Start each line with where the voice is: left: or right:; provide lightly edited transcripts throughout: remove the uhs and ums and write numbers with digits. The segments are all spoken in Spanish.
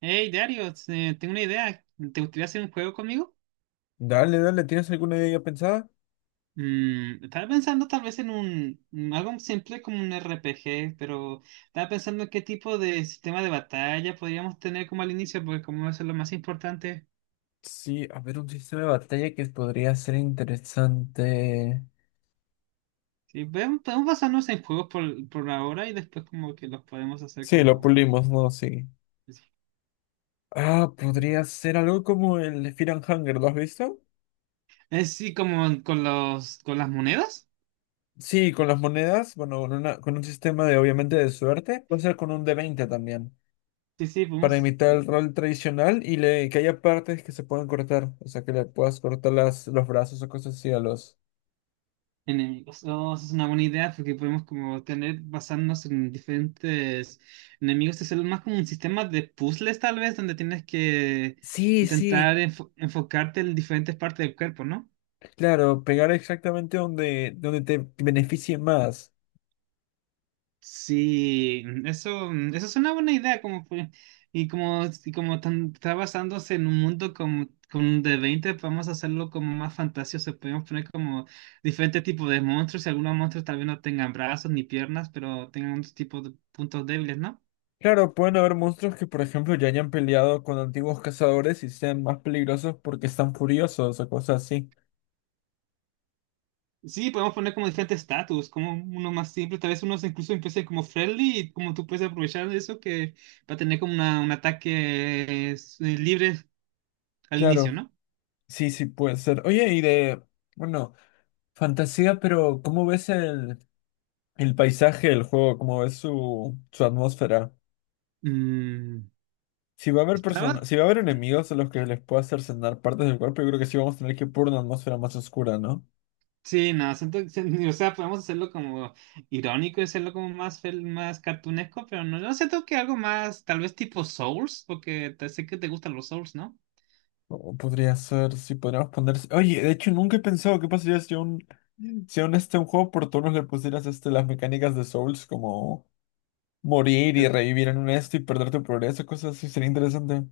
right: Hey, Dario, tengo una idea. ¿Te gustaría hacer un juego conmigo?
left: Dale, dale, ¿tienes alguna idea ya pensada?
right: Estaba pensando tal vez en un algo simple como un RPG, pero estaba pensando en qué tipo de sistema de batalla podríamos tener como al inicio, porque como eso es lo más importante.
left: Sí, a ver, un sistema de batalla que podría ser interesante.
right: Sí, podemos basarnos en juegos por ahora y después como que los podemos hacer
left: Sí, lo
right: como...
left: pulimos, ¿no? Sí. Ah, podría ser algo como el Fear and Hunger, ¿lo has visto?
right: Sí, como con los, con las monedas.
left: Sí, con las monedas, bueno, con un sistema de obviamente de suerte, puede ser con un d20 también,
right: Sí, sí,
left: para
right: podemos.
left: imitar el rol tradicional y que haya partes que se puedan cortar, o sea, que le puedas cortar los brazos o cosas así a los...
right: Enemigos. Oh, esa es una buena idea porque podemos como tener basarnos en diferentes enemigos. Es más como un sistema de puzzles tal vez donde tienes que
left: Sí,
right: intentar
left: sí,
right: enfocarte en diferentes partes del cuerpo, ¿no?
left: claro, pegar exactamente donde te beneficie más.
right: Sí, eso es una buena idea como y como, y como está basándose en un mundo como con de 20 podemos hacerlo como más fantasioso. Podemos poner como diferentes tipos de monstruos y algunos monstruos tal vez no tengan brazos ni piernas, pero tengan otros tipos de puntos débiles, ¿no?
left: Claro, pueden haber monstruos que, por ejemplo, ya hayan peleado con antiguos cazadores y sean más peligrosos porque están furiosos o cosas así.
right: Sí, podemos poner como diferentes estatus, como uno más simple, tal vez unos incluso empiecen como friendly y como tú puedes aprovechar de eso que va a tener como un ataque libre al
left: Claro,
right: inicio, ¿no?
left: sí, sí puede ser. Oye, y bueno, fantasía, pero ¿cómo ves el paisaje del juego? ¿Cómo ves su atmósfera?
right: Mm,
left: Si va a haber
right: estaba,
left: personas, si va a haber enemigos a los que les pueda hacer cenar partes del cuerpo, yo creo que sí vamos a tener que ir por una atmósfera más oscura, ¿no?
right: sí, no, o sea, podemos hacerlo como irónico y hacerlo como más, más cartunesco, pero no, yo siento que algo más, tal vez tipo Souls, porque sé que te gustan los Souls, ¿no?
left: O podría ser, si podríamos poner... Oye, de hecho, nunca he pensado qué pasaría si aún este un juego por turnos le pusieras este, las mecánicas de Souls como morir y
right: El-
left: revivir en un esto y perder tu progreso, cosas así, sería interesante.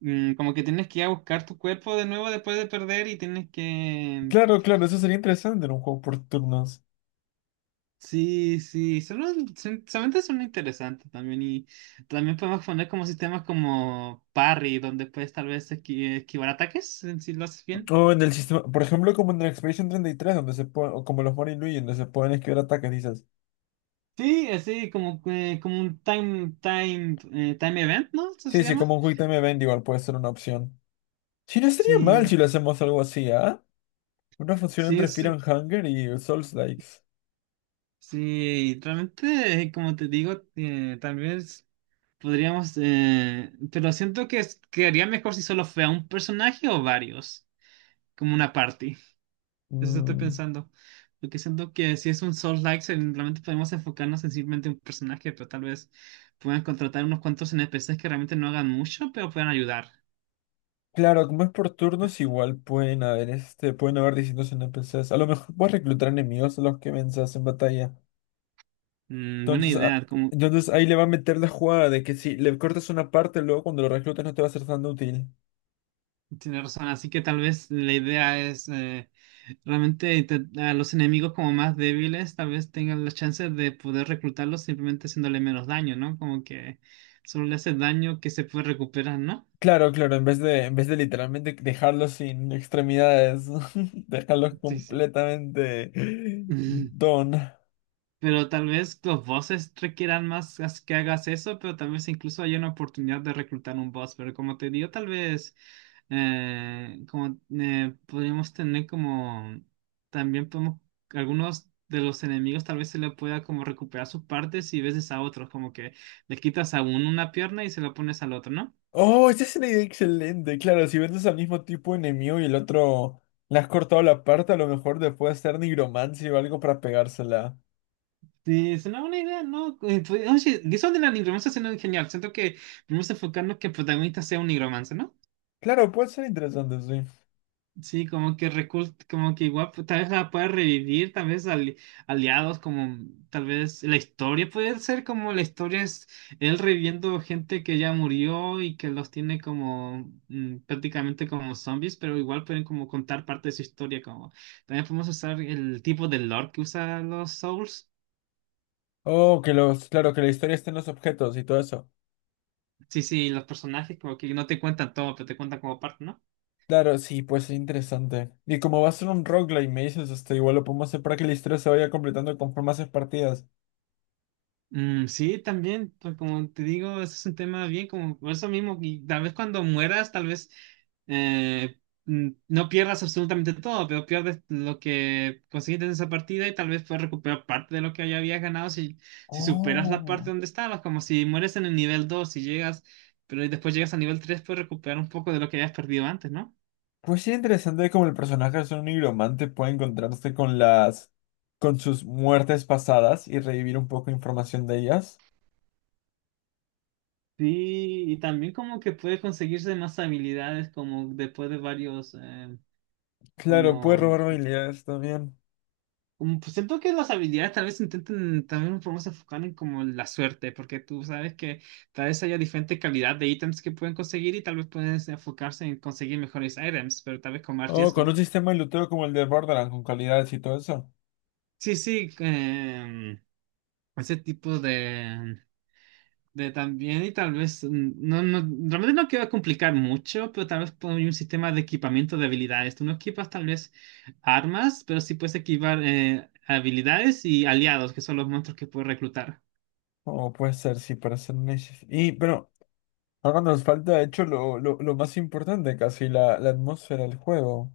right: como que tienes que ir a buscar tu cuerpo de nuevo después de perder y tienes que...
left: Claro, claro, eso sería interesante en un juego por turnos.
right: Sí, sí, solamente son interesantes también y también podemos poner como sistemas como parry, donde puedes tal vez esquivar ataques si lo haces bien.
left: O en el sistema, por ejemplo, como en el Expedition 33, donde se puede, o como los Mario y Luigi, donde se pueden esquivar ataques, dices.
right: Sí, así como, como un time event, ¿no? Eso
left: Sí,
right: se
left: sí,
right: llama.
left: como un Quick Time Event igual puede ser una opción. Sí, no estaría
right: Sí,
left: mal si lo hacemos algo así, ¿ah? Una función
right: sí,
left: entre
right: es,
left: Fear and Hunger y Souls Likes.
right: sí, realmente, como te digo, tal vez podríamos, pero siento que quedaría mejor si solo fuera un personaje o varios, como una party. Eso estoy pensando. Porque siento que si es un Souls-like, realmente podemos enfocarnos en simplemente un personaje, pero tal vez puedan contratar unos cuantos NPCs que realmente no hagan mucho, pero puedan ayudar.
left: Claro, como es por turnos, igual pueden haber distintos NPCs. A lo mejor puedes reclutar enemigos a los que venzas en batalla.
right: Mm, buena
left: Entonces, ah,
right: idea, como
left: entonces ahí le va a meter la jugada de que si le cortas una parte, luego cuando lo reclutas no te va a ser tan útil.
right: tiene razón. Así que tal vez la idea es realmente a los enemigos como más débiles, tal vez tengan la chance de poder reclutarlos simplemente haciéndole menos daño, ¿no? Como que solo le hace daño que se puede recuperar, ¿no?
left: Claro, claro, en vez de literalmente dejarlos sin extremidades, dejarlos
right: Sí, sí.
left: completamente don.
right: Pero tal vez los bosses requieran más que hagas eso, pero tal vez incluso hay una oportunidad de reclutar un boss. Pero como te digo, tal vez como podríamos tener como también podemos algunos de los enemigos tal vez se le pueda como recuperar sus partes y veces a otros, como que le quitas a uno una pierna y se la pones al otro, ¿no?
left: Oh, esa es una idea excelente. Claro, si vendes al mismo tipo enemigo y el otro le has cortado la parte, a lo mejor te puede hacer nigromancia o algo para pegársela.
right: Sí, es una buena idea, ¿no? Pues, oye, eso de la nigromancia suena genial. Siento que vamos a enfocarnos que el protagonista sea un nigromante, ¿no?
left: Claro, puede ser interesante, sí.
right: Sí, como que como que igual pues, tal vez la pueda revivir, tal vez aliados, como tal vez la historia puede ser como la historia es él reviviendo gente que ya murió y que los tiene como prácticamente como zombies, pero igual pueden como contar parte de su historia, como también podemos usar el tipo de lore que usan los Souls.
left: Oh, que los, claro, que la historia esté en los objetos y todo eso.
right: Sí, sí, los personajes como que no te cuentan todo, pero te cuentan como parte, ¿no?
left: Claro, sí, pues es interesante. Y como va a ser un roguelike, me dices, este, igual lo podemos hacer para que la historia se vaya completando conforme haces partidas.
right: Mm, sí, también, pues como te digo, ese es un tema bien como por eso mismo, y tal vez cuando mueras, tal vez no pierdas absolutamente todo, pero pierdes lo que conseguiste en esa partida y tal vez puedes recuperar parte de lo que ya habías ganado si, si superas la parte
left: Oh.
right: donde estabas, como si mueres en el nivel 2 y llegas, pero y después llegas al nivel 3 puedes recuperar un poco de lo que habías perdido antes, ¿no?
left: Pues sí, interesante cómo el personaje es un nigromante, puede encontrarse con sus muertes pasadas y revivir un poco de información de ellas.
right: Sí, y también como que puedes conseguirse más habilidades como después de varios,
left: Claro, puede
right: como...
left: robar habilidades también.
right: Como pues siento que las habilidades tal vez intenten también un poco se enfocar en como la suerte, porque tú sabes que tal vez haya diferente calidad de ítems que pueden conseguir y tal vez pueden enfocarse en conseguir mejores ítems, pero tal vez con más
left: O con
right: riesgo.
left: un sistema de luteo como el de Borderlands, con calidades y todo eso.
right: Sí, sí, ese tipo de también y tal vez, no, no, realmente no quiero complicar mucho, pero tal vez poner un sistema de equipamiento de habilidades. Tú no equipas tal vez armas, pero sí puedes equipar habilidades y aliados, que son los monstruos que puedes reclutar.
left: O puede ser, sí, para ser niches. Y, pero, ahora nos falta, de hecho, lo más importante, casi, la atmósfera del juego.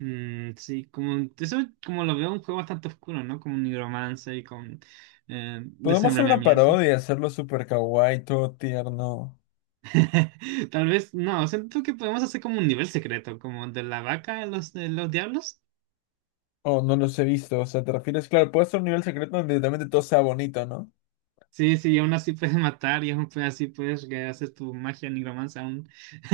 right: Mm, sí, como eso como lo veo un juego bastante oscuro, ¿no? Como un nigromancia y con
left: Podemos hacer una
right: desmembramiento.
left: parodia y hacerlo super kawaii, todo tierno.
right: Tal vez, no, siento que podemos hacer como un nivel secreto, como de la vaca de los diablos.
left: O no los he visto, o sea, te refieres, claro, puede ser un nivel secreto donde literalmente todo sea bonito, ¿no?
right: Sí, sí, y aún así puedes matar y aún pues así puedes que haces tu magia nigromancia aún.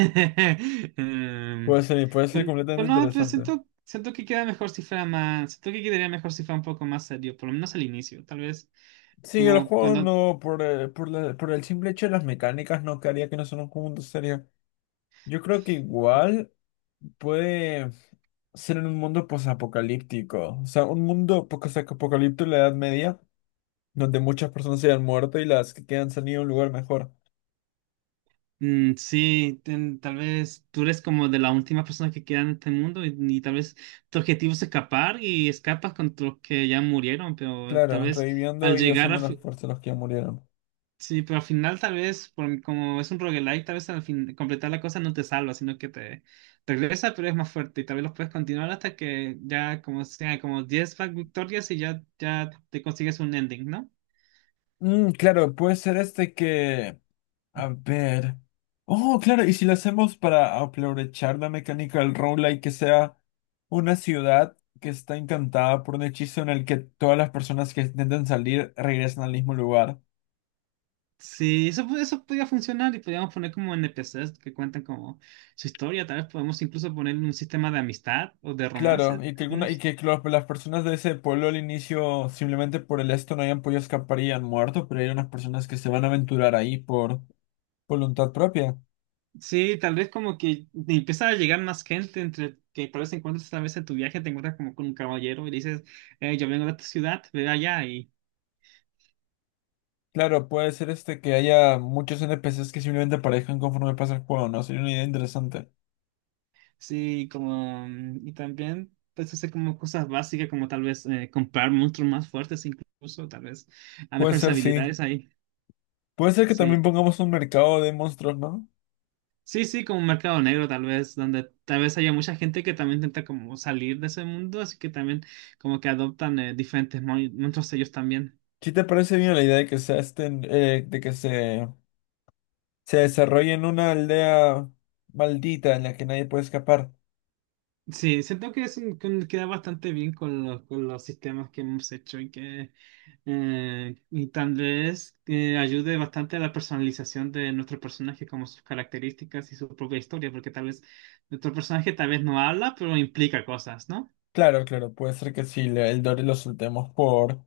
right: Em,
left: Puede ser completamente
right: pero no, pero
left: interesante.
right: siento, siento que queda mejor si fuera más, siento que quedaría mejor si fuera un poco más serio, por lo menos al inicio, tal vez.
left: Sí, el
right: Como
left: juego
right: cuando
left: no, por el simple hecho de las mecánicas, no quedaría que no son un mundo serio. Yo creo que igual puede ser en un mundo posapocalíptico. O sea, un mundo posapocalíptico en la Edad Media, donde muchas personas se han muerto y las que quedan se han ido a un lugar mejor.
right: Sí, tal vez tú eres como de la última persona que queda en este mundo y tal vez tu objetivo es escapar y escapas con los que ya murieron, pero
left: Claro,
right: tal vez
left: reviviendo
right: al
left: y
right: llegar a...
left: usando las fuerzas de los que ya murieron.
right: Sí, pero al final tal vez, como es un roguelike, tal vez al fin, completar la cosa no te salva, sino que te regresa, pero es más fuerte y tal vez los puedes continuar hasta que ya como sea como 10 victorias y ya, ya te consigues un ending, ¿no?
left: Mm, claro, puede ser este que. A ver. Oh, claro, y si lo hacemos para aprovechar la mecánica del roguelike, que sea una ciudad que está encantada por un hechizo en el que todas las personas que intentan salir regresan al mismo lugar.
right: Sí, eso, eso podría funcionar y podríamos poner como NPCs que cuentan como su historia. Tal vez podemos incluso poner un sistema de amistad o de
left: Claro,
right: romance,
left: y que, alguna, y
right: algunos.
left: que lo- las personas de ese pueblo al inicio, simplemente por el esto, no hayan podido escapar y han muerto, pero hay unas personas que se van a aventurar ahí por voluntad propia.
right: Sí, tal vez como que te empieza a llegar más gente entre que tal vez encuentres tal vez en tu viaje te encuentras como con un caballero y le dices, yo vengo de tu ciudad, ve allá y
left: Claro, puede ser este que haya muchos NPCs que simplemente aparezcan conforme pasa el juego, ¿no? Sería una idea interesante.
right: sí, como mm, y también puedes hacer como cosas básicas como tal vez comprar monstruos más fuertes incluso, tal vez a
left: Puede
right: mejores
left: ser, sí.
right: habilidades ahí.
left: Puede ser que también
right: Sí,
left: pongamos un mercado de monstruos, ¿no?
right: sí, sí, como un mercado negro tal vez, donde tal vez haya mucha gente que también intenta como salir de ese mundo, así que también como que adoptan diferentes monstruos ellos también.
left: ¿Sí te parece bien la idea de que se desarrolle en una aldea maldita en la que nadie puede escapar?
right: Sí, siento que es que queda bastante bien con los sistemas que hemos hecho y que y tal vez ayude bastante a la personalización de nuestro personaje, como sus características y su propia historia, porque tal vez nuestro personaje tal vez no habla, pero implica cosas, ¿no?
left: Claro, claro, puede ser que si le- el Dory lo soltemos por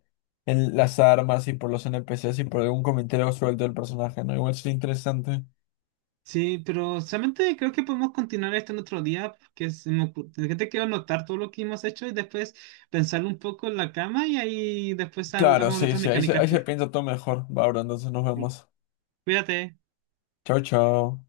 left: las armas y por los NPCs y por algún comentario suelto del personaje, ¿no? Igual sería interesante.
right: Sí, pero solamente creo que podemos continuar esto en otro día, porque se me que te quiero anotar todo lo que hemos hecho y después pensarlo un poco en la cama y ahí después
left: Claro,
right: hablamos de
left: sí,
right: otras
left: sí, ahí se,
right: mecánicas
left: ahí se
right: que...
left: piensa todo mejor. Va, bro, entonces nos
right: Sí.
left: vemos.
right: Cuídate.
left: Chao, chao.